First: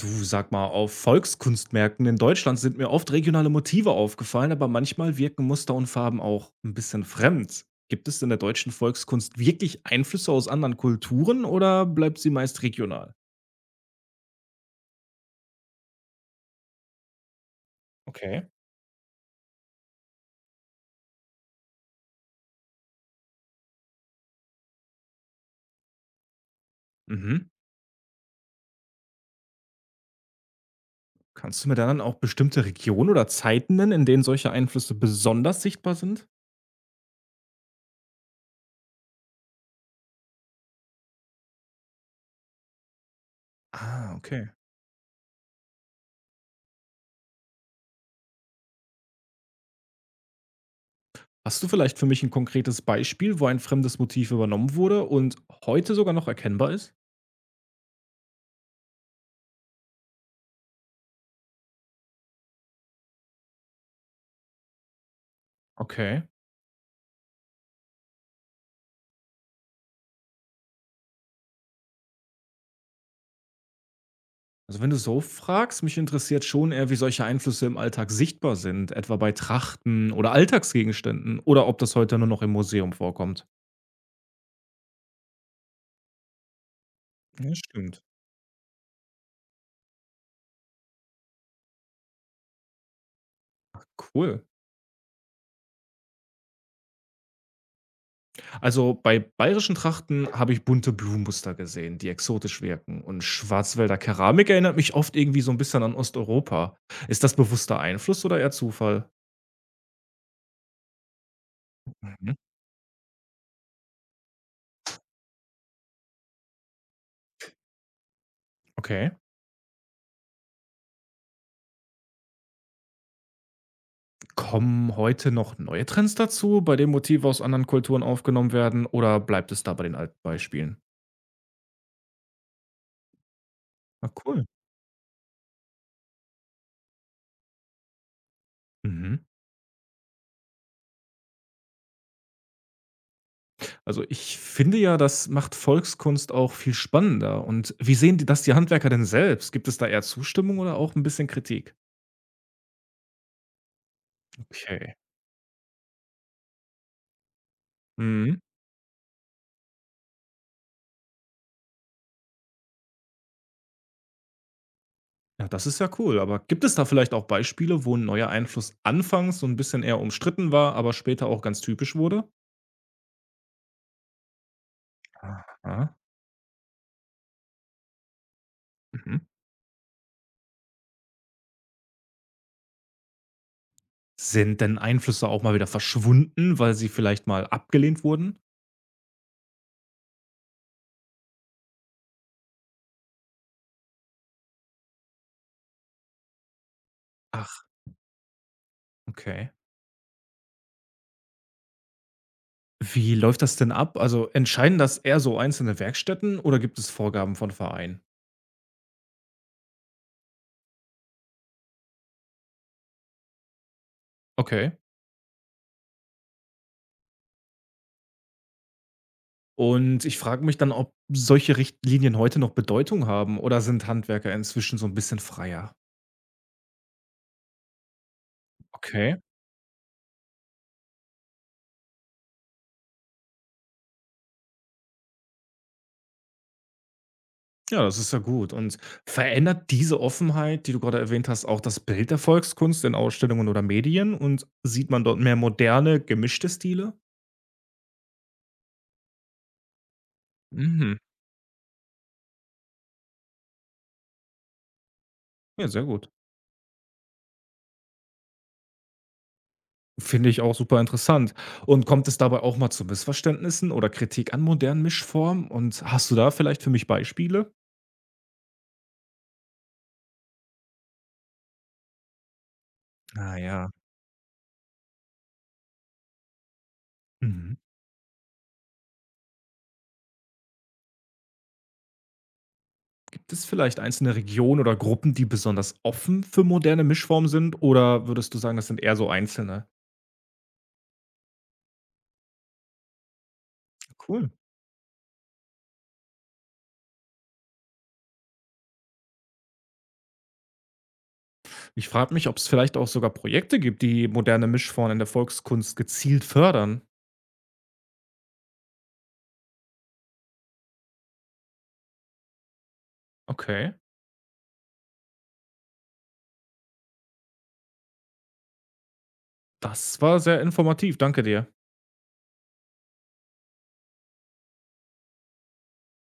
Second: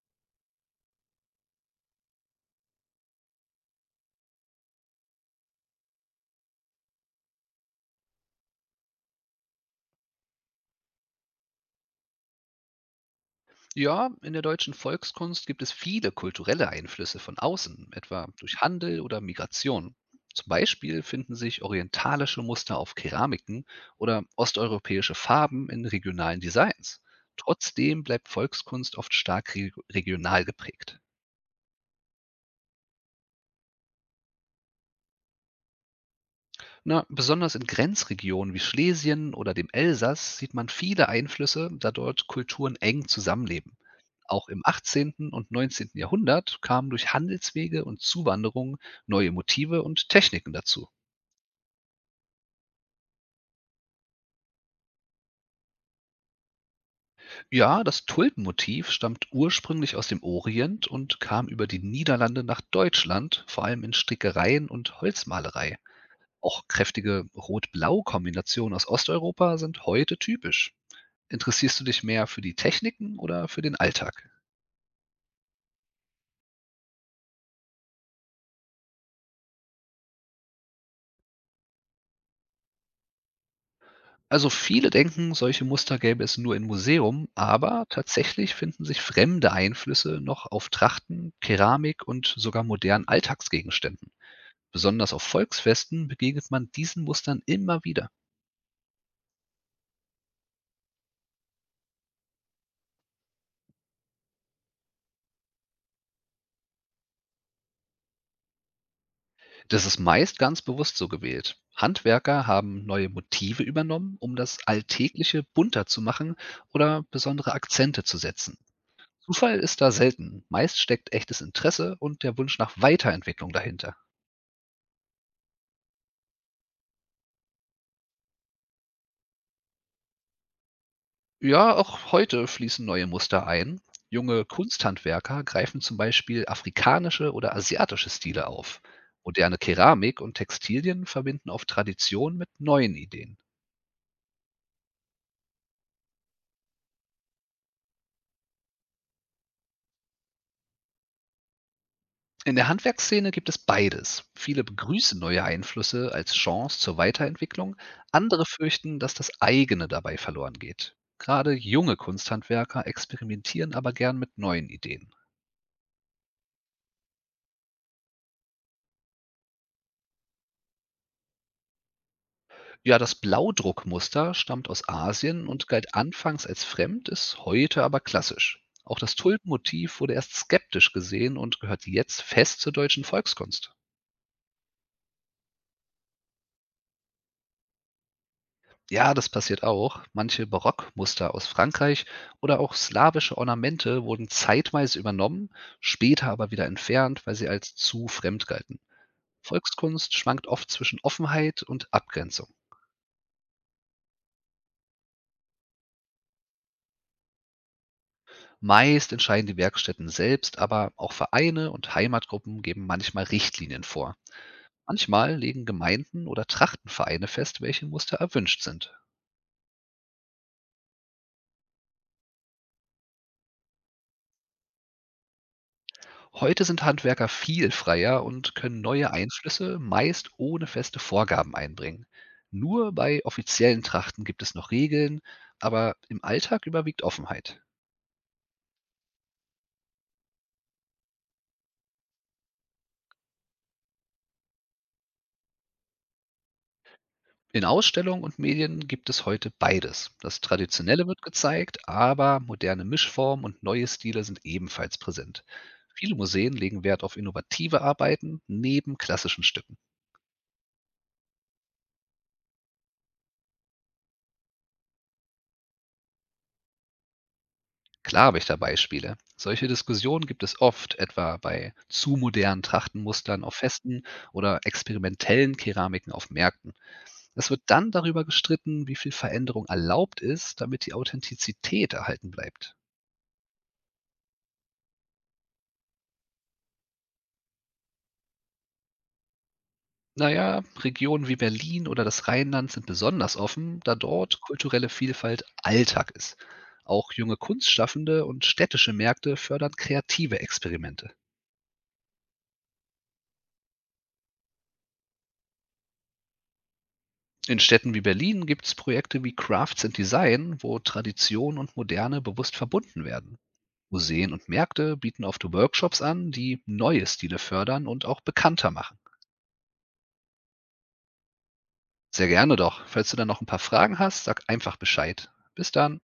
Du, sag mal, auf Volkskunstmärkten in Deutschland sind mir oft regionale Motive aufgefallen, aber manchmal wirken Muster und Farben auch ein bisschen fremd. Gibt es in der deutschen Volkskunst wirklich Einflüsse aus anderen Kulturen oder bleibt sie meist regional? Ja, in der deutschen Volkskunst gibt es viele kulturelle Einflüsse von außen, etwa Okay. durch Handel oder Migration. Zum Beispiel finden sich orientalische Muster auf Keramiken oder osteuropäische Farben in regionalen Designs. Mhm. Trotzdem bleibt Volkskunst oft stark regional geprägt. Kannst du mir dann auch bestimmte Regionen oder Zeiten nennen, in denen solche Einflüsse besonders sichtbar sind? Na, besonders in Grenzregionen wie Schlesien oder dem Elsass sieht man viele Einflüsse, da dort Kulturen eng zusammenleben. Ah, Auch okay. im 18. und 19. Jahrhundert kamen durch Handelswege und Zuwanderung neue Motive und Techniken dazu. Hast du vielleicht für mich ein konkretes Beispiel, wo ein fremdes Motiv übernommen wurde und heute sogar noch erkennbar ist? Ja, das Tulpenmotiv stammt ursprünglich aus dem Orient und kam über die Niederlande nach Deutschland, vor allem in Strickereien und Holzmalerei. Okay. Auch kräftige Rot-Blau-Kombinationen aus Osteuropa sind heute typisch. Interessierst du dich mehr für die Techniken oder für den Alltag? Also wenn du so fragst, mich interessiert schon eher, wie solche Einflüsse im Alltag sichtbar sind, etwa bei Trachten oder Alltagsgegenständen oder ob das heute nur noch im Museum vorkommt. Also viele denken, solche Muster gäbe es nur in Museum, Ja, aber stimmt. tatsächlich finden sich fremde Einflüsse noch auf Trachten, Keramik und sogar modernen Alltagsgegenständen. Cool. Besonders auf Volksfesten begegnet man diesen Mustern immer wieder. Also bei bayerischen Trachten habe ich bunte Blumenmuster gesehen, die exotisch wirken. Und Schwarzwälder Keramik erinnert mich oft irgendwie so ein bisschen an Osteuropa. Ist das bewusster Einfluss oder eher Zufall? Das ist meist ganz bewusst so gewählt. Mhm. Handwerker haben neue Motive übernommen, um das Alltägliche bunter zu machen oder besondere Akzente zu setzen. Okay. Zufall ist da selten. Meist steckt echtes Interesse und der Wunsch nach Weiterentwicklung dahinter. Kommen heute noch neue Trends dazu, bei denen Motive aus anderen Kulturen aufgenommen werden oder bleibt es da bei den alten Beispielen? Ja, auch heute fließen neue Muster ein. Na cool. Junge Kunsthandwerker greifen zum Beispiel afrikanische oder asiatische Stile auf. Mhm. Moderne Keramik und Textilien verbinden oft Tradition mit neuen Ideen. Also ich finde ja, das macht Volkskunst auch viel spannender. Und wie sehen die Handwerker denn selbst? Gibt es da eher Zustimmung oder auch ein bisschen Kritik? In der Handwerksszene gibt es beides. Viele Okay. begrüßen neue Einflüsse als Chance zur Weiterentwicklung, Mhm. andere fürchten, dass das eigene dabei verloren geht. Gerade junge Kunsthandwerker experimentieren aber gern mit neuen Ideen. Ja, das ist ja cool. Aber gibt es da vielleicht auch Beispiele, wo ein neuer Einfluss anfangs so ein bisschen eher umstritten war, aber später auch ganz typisch wurde? Ja, das Blaudruckmuster stammt aus Asien und Aha. galt anfangs als fremd, ist heute aber klassisch. Auch das Mhm. Tulpenmotiv wurde erst skeptisch gesehen und gehört jetzt fest zur deutschen Volkskunst. Sind denn Einflüsse auch mal wieder verschwunden, weil sie vielleicht mal abgelehnt wurden? Ja, das passiert auch. Manche Barockmuster aus Frankreich oder auch slawische Ornamente wurden zeitweise übernommen, später aber wieder entfernt, weil sie Ach. als zu fremd galten. Okay. Volkskunst schwankt oft zwischen Offenheit und Abgrenzung. Wie läuft das denn ab? Also entscheiden das eher so einzelne Werkstätten oder gibt es Vorgaben von Vereinen? Meist entscheiden die Werkstätten selbst, aber auch Vereine und Heimatgruppen geben manchmal Richtlinien vor. Okay. Manchmal legen Gemeinden oder Trachtenvereine fest, welche Muster erwünscht sind. Und ich frage mich dann, ob solche Richtlinien heute noch Bedeutung haben oder sind Handwerker inzwischen so ein bisschen freier? Heute sind Handwerker viel freier und können neue Okay. Einflüsse meist ohne feste Vorgaben einbringen. Nur bei offiziellen Trachten gibt es noch Regeln, aber im Alltag überwiegt Offenheit. Ja, das ist ja gut. Und verändert diese Offenheit, die du gerade erwähnt hast, auch das Bild der Volkskunst in Ausstellungen oder Medien und sieht man dort mehr moderne, gemischte Stile? In Ausstellungen und Medien gibt es heute beides. Das Mhm. Traditionelle wird gezeigt, aber moderne Mischformen und neue Stile sind ebenfalls präsent. Ja, sehr gut. Viele Museen legen Wert auf innovative Arbeiten neben klassischen Stücken. Finde ich auch super interessant. Und kommt es dabei auch mal zu Missverständnissen oder Kritik an modernen Mischformen? Und hast du da vielleicht für mich Beispiele? Klar habe ich da Beispiele. Solche Diskussionen gibt es oft, etwa bei zu modernen Ah Trachtenmustern auf ja. Festen oder experimentellen Keramiken auf Märkten. Es Mhm. wird dann darüber gestritten, wie viel Veränderung erlaubt ist, damit die Authentizität erhalten bleibt. Gibt es vielleicht einzelne Regionen oder Gruppen, die besonders offen für moderne Mischformen sind? Oder würdest du sagen, das sind eher so Einzelne? Na ja, Regionen wie Berlin oder das Rheinland sind besonders offen, da Cool. dort kulturelle Vielfalt Alltag ist. Auch junge Kunstschaffende und städtische Märkte fördern kreative Experimente. Ich frage mich, ob es vielleicht auch sogar Projekte gibt, die moderne Mischformen in der Volkskunst gezielt fördern. In Städten wie Berlin gibt es Projekte wie Crafts and Design, wo Tradition und Moderne bewusst verbunden werden. Okay. Museen und Märkte bieten oft Workshops an, die neue Stile fördern und auch bekannter machen. Das war sehr informativ. Danke dir. Sehr gerne doch. Falls du dann noch ein paar Fragen hast, sag einfach Bescheid. Bis dann.